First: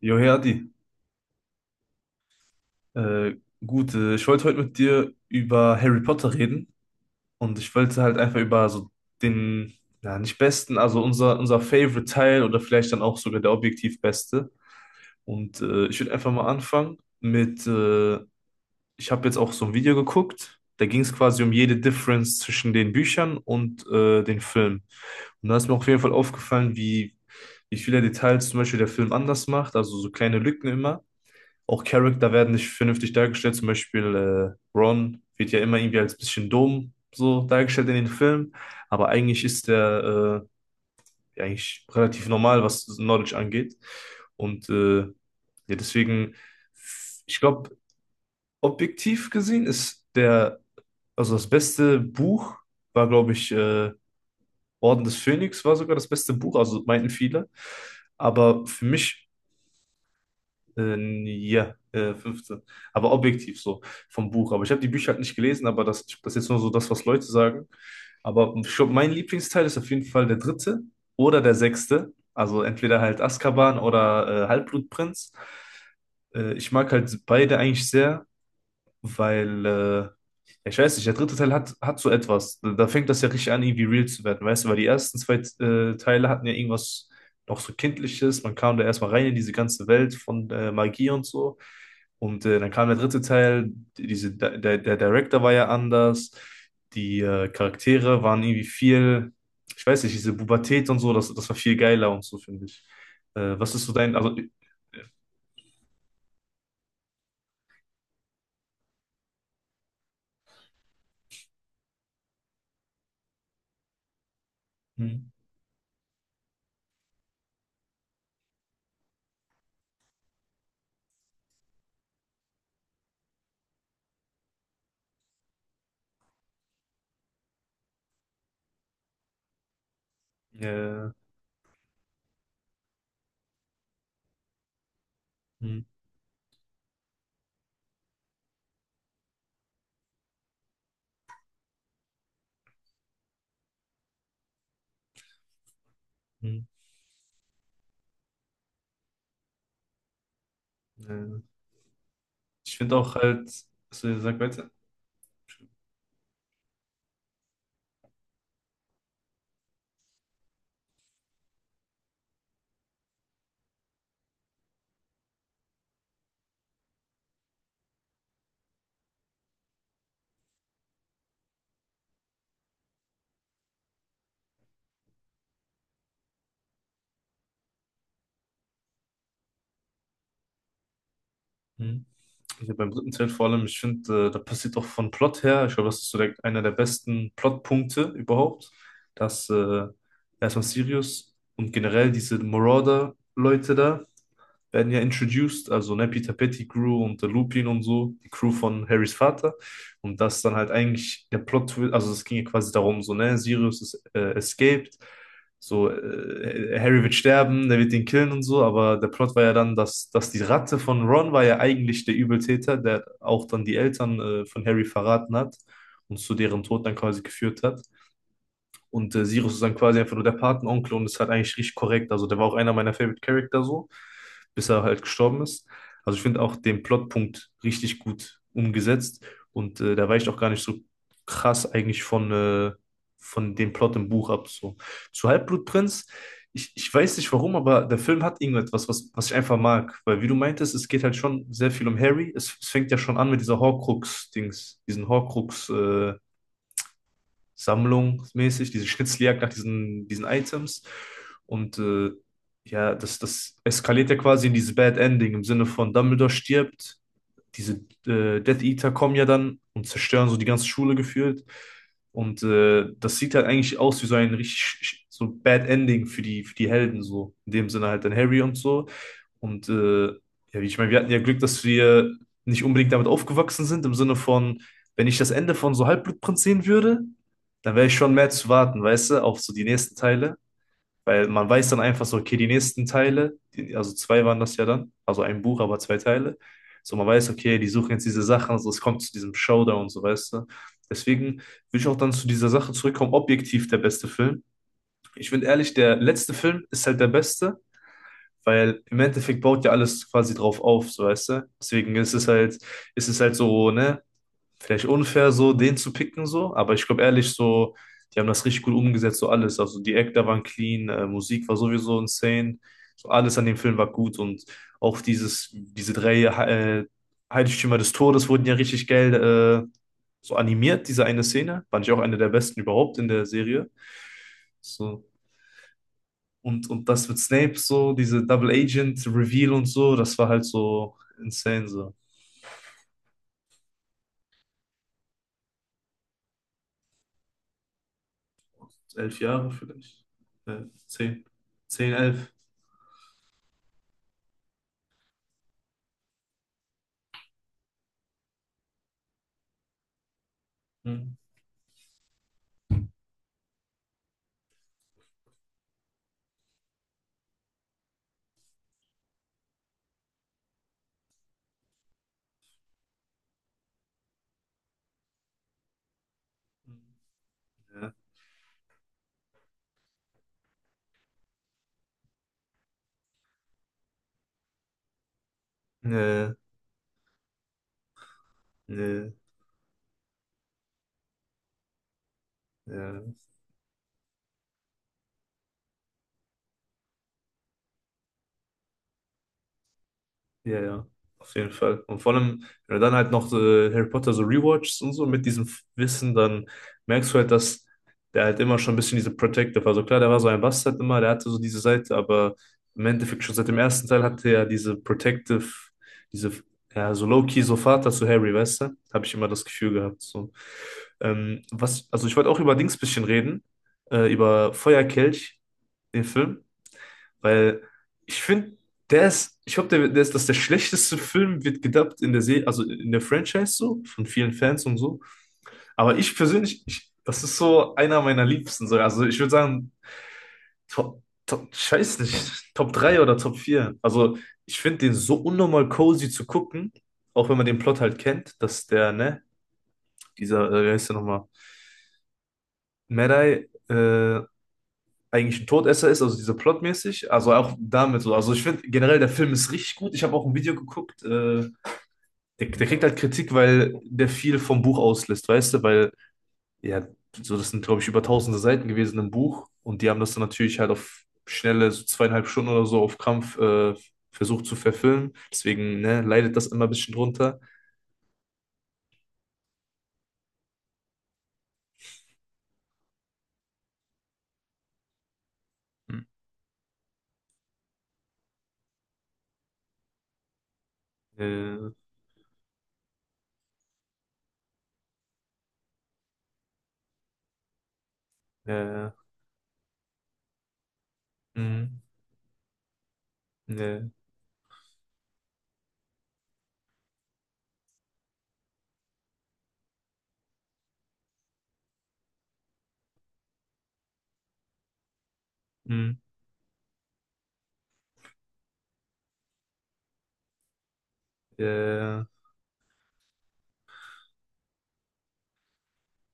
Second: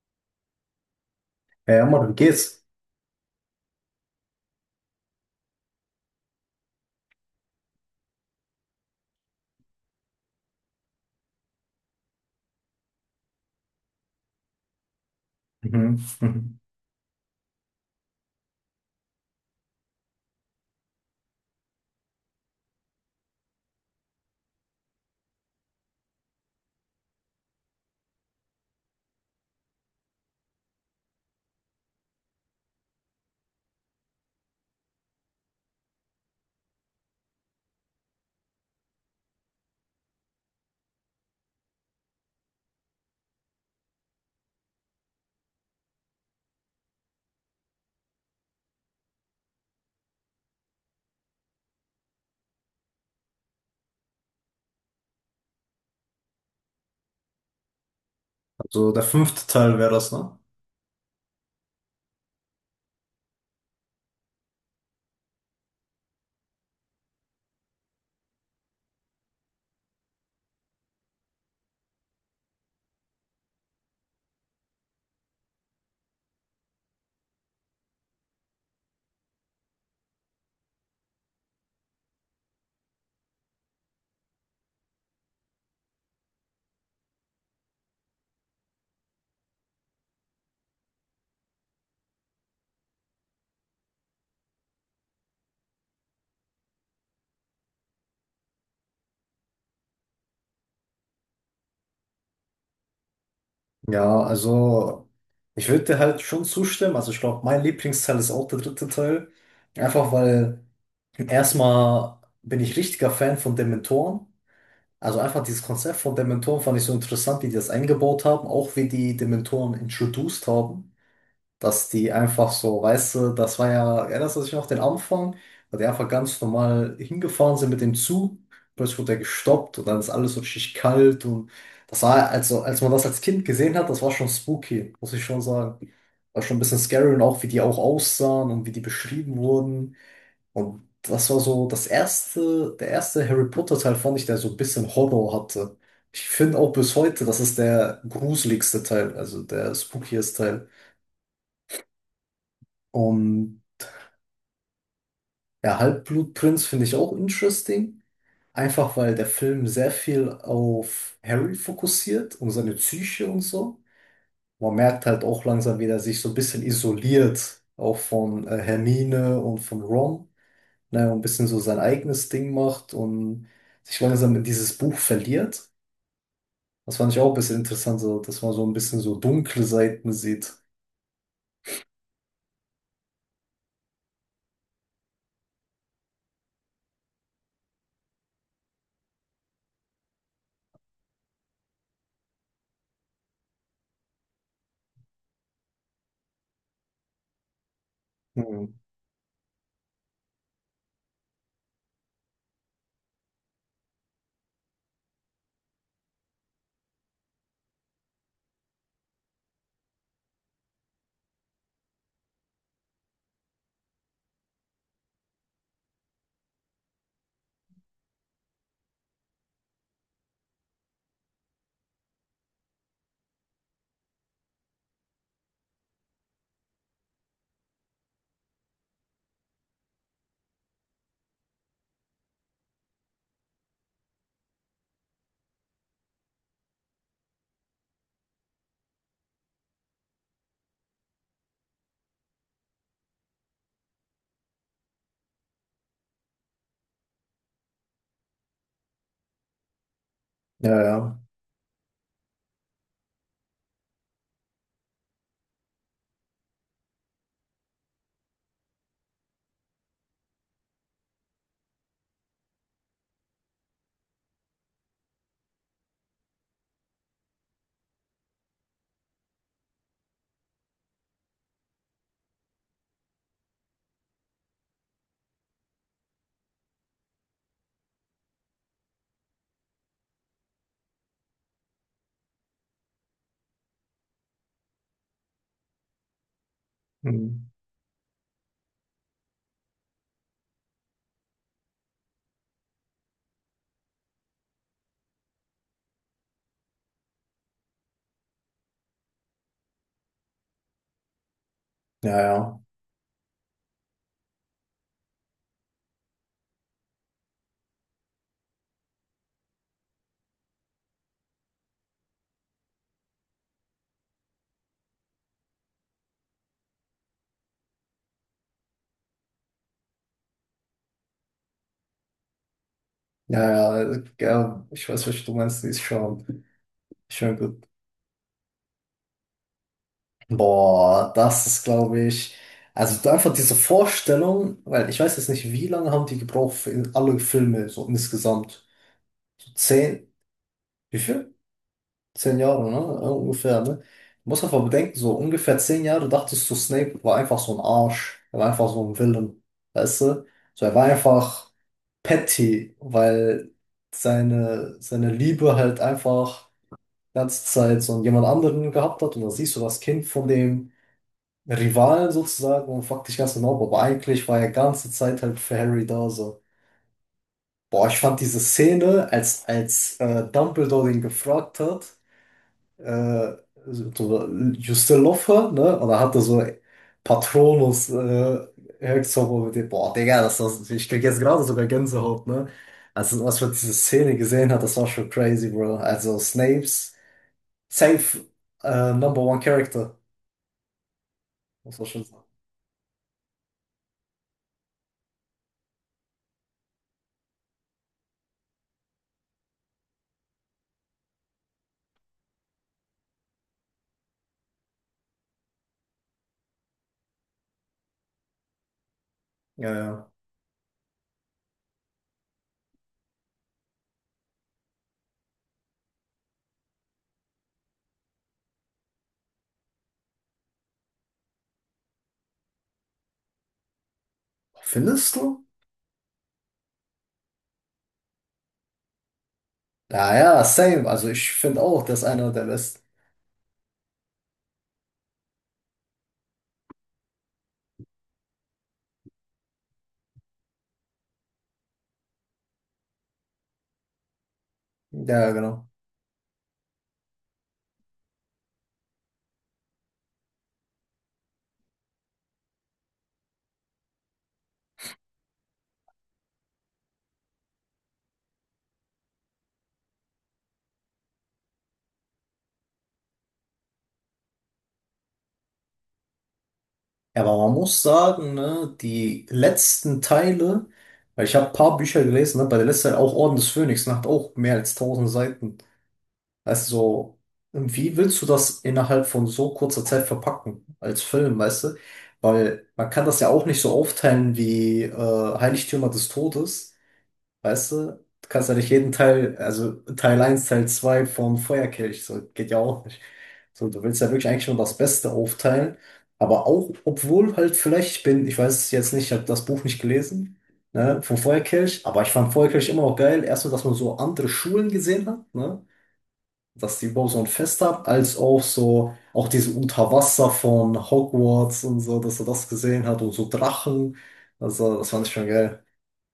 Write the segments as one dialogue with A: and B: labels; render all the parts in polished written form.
A: Jo, hey.
B: Ja, ja, Mann, wie geht's?
A: Äh, gut, Ich wollte heute mit dir über Harry Potter reden, und ich wollte halt einfach über so den, ja, nicht besten, also unser Favorite Teil oder vielleicht dann auch sogar der objektiv beste. Und
B: Mhm.
A: ich würde einfach mal
B: Mhm.
A: anfangen mit. Ich habe jetzt auch so ein Video geguckt, da ging es quasi um jede Difference zwischen den Büchern und den Filmen. Und da ist mir auf jeden Fall aufgefallen, wie viele Details zum Beispiel der Film anders macht, also so kleine Lücken immer. Auch Charakter werden nicht vernünftig dargestellt. Zum Beispiel Ron wird ja immer irgendwie als bisschen dumm so dargestellt in den Filmen, aber eigentlich ist der ja, eigentlich relativ normal, was Knowledge angeht. Und ja, deswegen, ich glaube, objektiv gesehen ist der, also das beste Buch war, glaube ich, Orden des Phönix war sogar das beste Buch, also meinten viele. Aber für
B: Also der
A: mich.
B: fünfte Teil wäre das, ne?
A: Äh, ja, 15. Aber objektiv so vom Buch. Aber ich habe die Bücher halt nicht gelesen, aber das ist jetzt nur so das, was Leute sagen. Aber ich glaub, mein Lieblingsteil ist auf jeden Fall der dritte oder der sechste. Also entweder halt Azkaban oder Halbblutprinz. Ich mag halt beide eigentlich sehr, weil, ja, ich weiß nicht, der dritte Teil hat so etwas. Da fängt das ja richtig an, irgendwie real zu werden, weißt du, weil die ersten zwei Teile hatten ja irgendwas noch so Kindliches. Man kam da erstmal rein in diese ganze Welt von Magie und so. Und dann kam der dritte Teil, der Director war ja anders, die Charaktere waren irgendwie viel, ich weiß nicht, diese Pubertät und so, das war viel geiler und so, finde ich. Was ist so dein,
B: Ja,
A: also...
B: also ich würde dir halt schon zustimmen. Also ich glaube, mein Lieblingsteil ist auch der dritte Teil. Einfach weil erstmal bin ich richtiger Fan von Dementoren. Also
A: Hm.
B: einfach dieses Konzept von Dementoren fand ich so interessant, wie die das eingebaut haben, auch wie die Dementoren introduced haben, dass die einfach so, weißt du, das war ja, erinnerst du dich noch den Anfang, weil die einfach ganz normal hingefahren sind mit dem Zug, plötzlich wurde er gestoppt und dann ist alles so richtig
A: äh,
B: kalt und das war, also als man das als Kind gesehen hat, das war schon spooky, muss ich schon
A: hm.
B: sagen. War schon ein bisschen scary und auch wie die auch aussahen und wie die beschrieben wurden und das war so das erste, der erste Harry Potter Teil fand ich, der so ein bisschen Horror hatte. Ich finde
A: Hm.
B: auch bis heute, das ist der gruseligste Teil, also der spookieste Teil.
A: äh, Ich finde auch halt,
B: Und
A: also sag weiter.
B: Der Halbblutprinz finde ich auch interesting. Einfach weil der Film sehr viel auf Harry fokussiert und seine Psyche und so. Man merkt halt auch langsam, wie er sich so ein bisschen isoliert, auch von Hermine und von Ron, ne, und ein bisschen so sein eigenes Ding macht und sich langsam in dieses Buch verliert. Das fand ich auch ein bisschen interessant, so, dass man so ein bisschen so dunkle Seiten sieht.
A: Hm. Also beim dritten Teil vor allem, ich finde, da passiert auch von Plot her, ich glaube, das ist so der, einer der besten Plotpunkte überhaupt, dass erstmal Sirius und generell diese Marauder-Leute da, werden ja introduced, also ne, Peter Pettigrew und der Lupin und so, die Crew
B: Hm.
A: von Harrys Vater. Und das dann halt eigentlich der Plot, also es ging ja quasi darum, so, ne, Sirius ist escaped, so, Harry wird sterben, der wird ihn killen und so, aber der Plot war ja dann, dass die Ratte von Ron war ja eigentlich der Übeltäter, der auch dann die Eltern von Harry verraten hat und zu deren Tod dann quasi geführt hat. Und Sirius ist dann quasi einfach nur der Patenonkel und ist halt eigentlich richtig korrekt. Also der war auch einer meiner Favorite Character so, bis er halt gestorben ist. Also ich finde auch den Plotpunkt richtig gut umgesetzt, und der weicht auch gar nicht so krass eigentlich von dem Plot im Buch ab. So. Zu Halbblutprinz, ich weiß nicht warum, aber der Film hat irgendetwas, was ich einfach mag. Weil wie du meintest, es geht halt schon sehr viel um Harry. Es fängt ja schon an mit dieser Horcrux-Dings, sammlungsmäßig, diese Schnitzeljagd nach diesen Items.
B: Ja, ja.
A: Und ja, das eskaliert ja quasi in dieses Bad Ending im Sinne von Dumbledore stirbt, diese Death Eater kommen ja dann und zerstören so die ganze Schule gefühlt. Und das sieht halt eigentlich aus wie so ein richtig so Bad Ending für die Helden, so. In dem Sinne halt dann Harry und so. Und ja, wie ich meine, wir hatten ja Glück, dass wir nicht unbedingt damit aufgewachsen sind, im Sinne von, wenn ich das Ende von so Halbblutprinz sehen würde, dann wäre ich schon mehr zu warten, weißt du, auf so die nächsten Teile. Weil man weiß dann einfach so, okay, die nächsten Teile, die, also zwei waren das ja dann, also ein Buch, aber zwei Teile. So, man weiß,
B: Hm.
A: okay, die suchen jetzt diese Sachen, also es kommt zu diesem Showdown und so, weißt du. Deswegen will ich auch dann zu dieser Sache zurückkommen, objektiv der beste Film. Ich finde ehrlich, der letzte Film ist halt der beste, weil im Endeffekt baut ja alles quasi drauf auf, so, weißt du. Deswegen
B: Ja, ja.
A: ist es halt so, ne, vielleicht unfair, so den zu picken, so. Aber ich glaube ehrlich, so, die haben das richtig gut umgesetzt, so alles. Also die Actor waren clean, Musik war sowieso insane. So alles an dem Film war gut, und auch diese drei Heiligtümer des Todes wurden ja richtig geil so animiert, diese eine Szene. Fand ich auch eine der besten überhaupt in der Serie.
B: Ja, ja, ja, ich
A: So.
B: weiß, was du meinst, die ist schon,
A: Und das mit
B: schon
A: Snape
B: gut.
A: so, diese Double Agent Reveal und so, das war halt so
B: Boah, das ist,
A: insane so.
B: glaube ich, also da einfach diese Vorstellung, weil ich weiß jetzt nicht, wie lange haben die gebraucht für in alle Filme, so insgesamt.
A: Elf Jahre
B: So
A: vielleicht.
B: zehn,
A: Äh,
B: wie
A: zehn.
B: viel?
A: Zehn, elf.
B: 10 Jahre, ne? Ja, ungefähr, ne? Du musst einfach bedenken, so ungefähr 10 Jahre dachtest du, Snape war einfach so ein Arsch. Er war einfach so ein Villain, weißt du? So, er war
A: Hm.
B: einfach petty, weil seine Liebe halt einfach die ganze Zeit so jemand anderen gehabt hat und dann siehst du das Kind von dem Rivalen sozusagen und fragte ich ganz genau, aber eigentlich war er ganze Zeit halt für Harry da so. Boah,
A: Ja,
B: ich fand diese Szene, als Dumbledore ihn gefragt hat, äh, so, you still love her, ne? Und dann hatte
A: ja,
B: so Patronus
A: ja,
B: Hexzauber mit dem, boah, Digga, das, ich krieg jetzt gerade sogar Gänsehaut, ne?
A: ja,
B: Also, was man diese Szene gesehen hat, das war schon crazy, bro. Also, Snapes, safe, number one Character,
A: ja, ja, auf jeden
B: muss
A: Fall.
B: man
A: Und
B: schon
A: vor
B: sagen.
A: allem, wenn du dann halt noch so Harry Potter so rewatchst und so mit diesem Wissen, dann merkst du halt, dass der halt immer schon ein bisschen diese Protective war. Also klar, der war so ein Bastard immer, der hatte so diese Seite, aber im Endeffekt schon seit dem ersten Teil hatte er diese Protective, diese, ja, so low-key, so Vater zu Harry, weißt du? Habe ich immer das Gefühl
B: Ja,
A: gehabt,
B: ja.
A: so. Also ich wollte auch über Dings bisschen reden, über Feuerkelch, den Film. Weil ich finde, der ist, ich glaube, der ist, dass der schlechteste Film wird gedubbt in der Serie, also in der Franchise so, von vielen Fans und so.
B: Findest du?
A: Aber ich persönlich, ich, das ist so einer meiner Liebsten. So. Also ich würde sagen,
B: Ja, ja, same. Also ich
A: Top,
B: finde
A: ich
B: auch,
A: weiß
B: das ist einer der
A: nicht, Top
B: besten.
A: 3 oder Top vier. Also ich finde den so unnormal cozy zu gucken, auch wenn man den Plot halt kennt, dass der, ne, dieser, wie heißt der nochmal, Medai,
B: Ja, genau. Ja,
A: eigentlich ein
B: genau.
A: Todesser ist, also dieser plotmäßig, also auch damit so. Also ich finde generell, der Film ist richtig gut. Ich habe auch ein Video geguckt, der kriegt halt Kritik, weil der viel vom Buch auslässt, weißt du, weil, ja, so das sind, glaube ich, über tausende Seiten gewesen im Buch, und die haben das dann natürlich halt auf schnelle, so zweieinhalb Stunden oder so auf Krampf versucht zu verfilmen. Deswegen, ne, leidet das immer ein bisschen
B: Aber
A: drunter.
B: man muss sagen, ne, die letzten Teile, weil ich habe ein paar Bücher gelesen, ne, bei der letzten Teil auch Orden des Phönix, ne, hat auch mehr als 1.000 Seiten.
A: Hm.
B: Weißt du, so, wie willst du das innerhalb von so kurzer Zeit verpacken als Film, weißt
A: Äh,
B: du? Weil man kann das ja auch nicht so aufteilen wie Heiligtümer des Todes. Weißt du, du kannst ja nicht
A: äh,
B: jeden Teil, also Teil eins Teil 2 vom
A: Mh.
B: Feuerkelch, so geht ja auch nicht. So, du
A: Ne.
B: willst ja wirklich eigentlich nur das Beste aufteilen, aber auch, obwohl halt vielleicht, ich bin, ich weiß es jetzt nicht, ich habe das Buch nicht gelesen, ne, vom Feuerkelch, aber ich fand Feuerkelch immer auch geil, erst nur, dass man so andere Schulen gesehen hat, ne,
A: Mh.
B: dass die überhaupt so ein Fest haben, als auch so, auch diese Unterwasser von Hogwarts und so,
A: äh.
B: dass er das gesehen hat und so Drachen, also das fand ich schon geil.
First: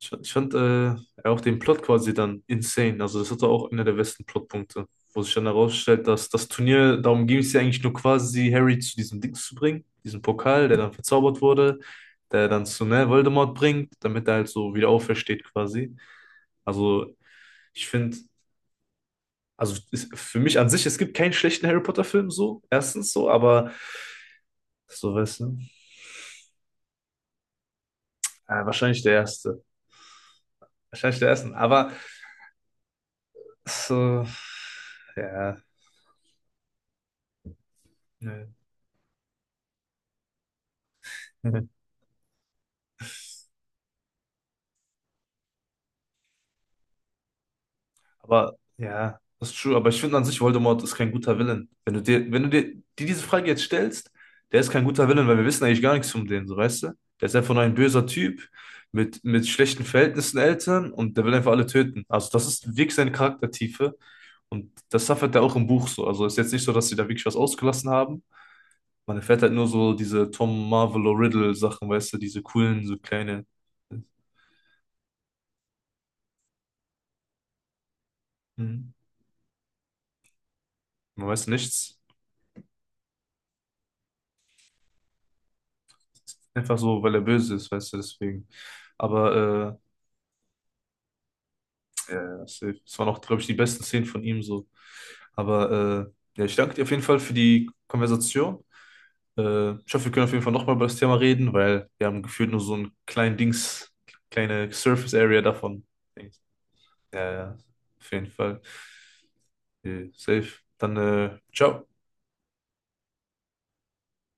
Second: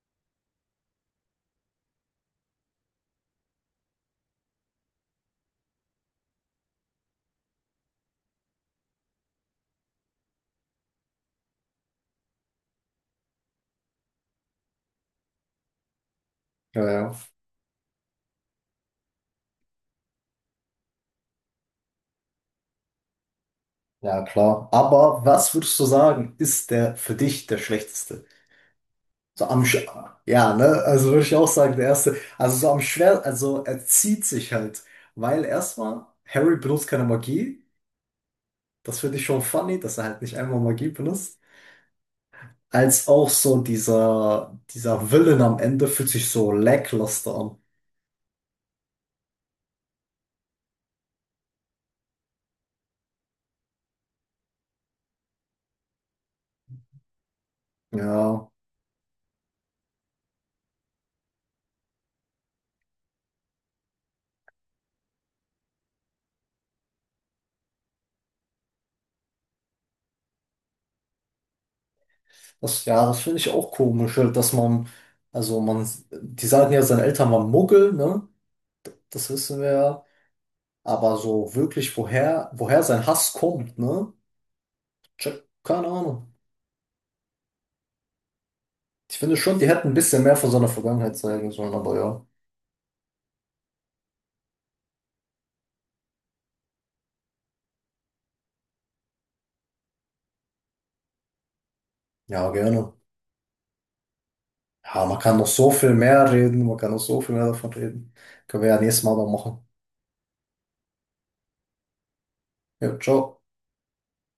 A: Ich fand auch den Plot quasi dann insane. Also das hatte auch einer der besten Plotpunkte, wo sich dann herausstellt, dass das Turnier, darum ging es ja eigentlich nur quasi, Harry zu diesem Dings zu bringen, diesem Pokal, der dann verzaubert wurde, der dann zu, ne, Voldemort bringt, damit er halt so wieder aufersteht quasi.
B: Ja, ja.
A: Also ich finde, für mich an sich, es gibt keinen schlechten Harry Potter-Film so, erstens so, aber
B: Ja, klar.
A: so,
B: Aber
A: weißt
B: was
A: du,
B: würdest du sagen, ist der für dich der schlechteste?
A: ja, wahrscheinlich der
B: So
A: erste.
B: am Sch Ja, ne? Also
A: Wahrscheinlich
B: würde
A: der
B: ich auch
A: erste,
B: sagen, der
A: aber
B: erste. Also so am schwer, also er
A: so,
B: zieht sich halt, weil
A: ja,
B: erstmal Harry benutzt keine Magie.
A: ne.
B: Das finde ich schon funny, dass er halt nicht einmal Magie benutzt. Als auch so dieser Villain am Ende fühlt sich so lackluster an.
A: Aber ja, das ist true. Aber ich finde an sich, Voldemort ist kein guter Villain. Wenn du dir diese Frage jetzt stellst, der ist kein guter Villain, weil wir wissen eigentlich gar nichts von dem, so weißt du? Der ist einfach nur ein böser Typ
B: Ja,
A: mit schlechten Verhältnissen Eltern, und der will einfach alle töten. Also das ist wirklich seine Charaktertiefe, und das suffert er auch im Buch so. Also ist jetzt nicht so, dass sie da wirklich was ausgelassen haben. Man erfährt halt nur so diese Tom Marvolo Riddle Sachen, weißt du, diese
B: das
A: coolen, so
B: ja, das finde
A: kleine.
B: ich auch komisch, halt, dass man also man die sagen ja, seine Eltern waren Muggel, ne?
A: Mhm.
B: Das wissen wir ja. Aber
A: Man weiß
B: so wirklich,
A: nichts.
B: woher sein Hass kommt, ne? Check, keine Ahnung.
A: Einfach so, weil er böse ist, weißt du, deswegen.
B: Ich finde schon, die
A: Aber
B: hätten ein bisschen mehr von seiner Vergangenheit zeigen sollen, aber ja.
A: ja, ja, safe. Das waren auch, glaube ich, die besten Szenen von ihm so. Aber ja, ich danke dir auf jeden Fall für die Konversation. Ich hoffe, wir können auf jeden Fall nochmal über das Thema reden, weil wir haben gefühlt
B: Ja,
A: nur so ein
B: gerne.
A: kleinen Dings, kleine
B: Ja,
A: Surface
B: man kann
A: Area
B: noch so
A: davon.
B: viel mehr reden, man kann noch so
A: Ja,
B: viel mehr
A: ja,
B: davon
A: auf
B: reden.
A: jeden Fall.
B: Können wir ja nächstes Mal noch machen.
A: Safe. Dann, ciao.
B: Ja, ciao.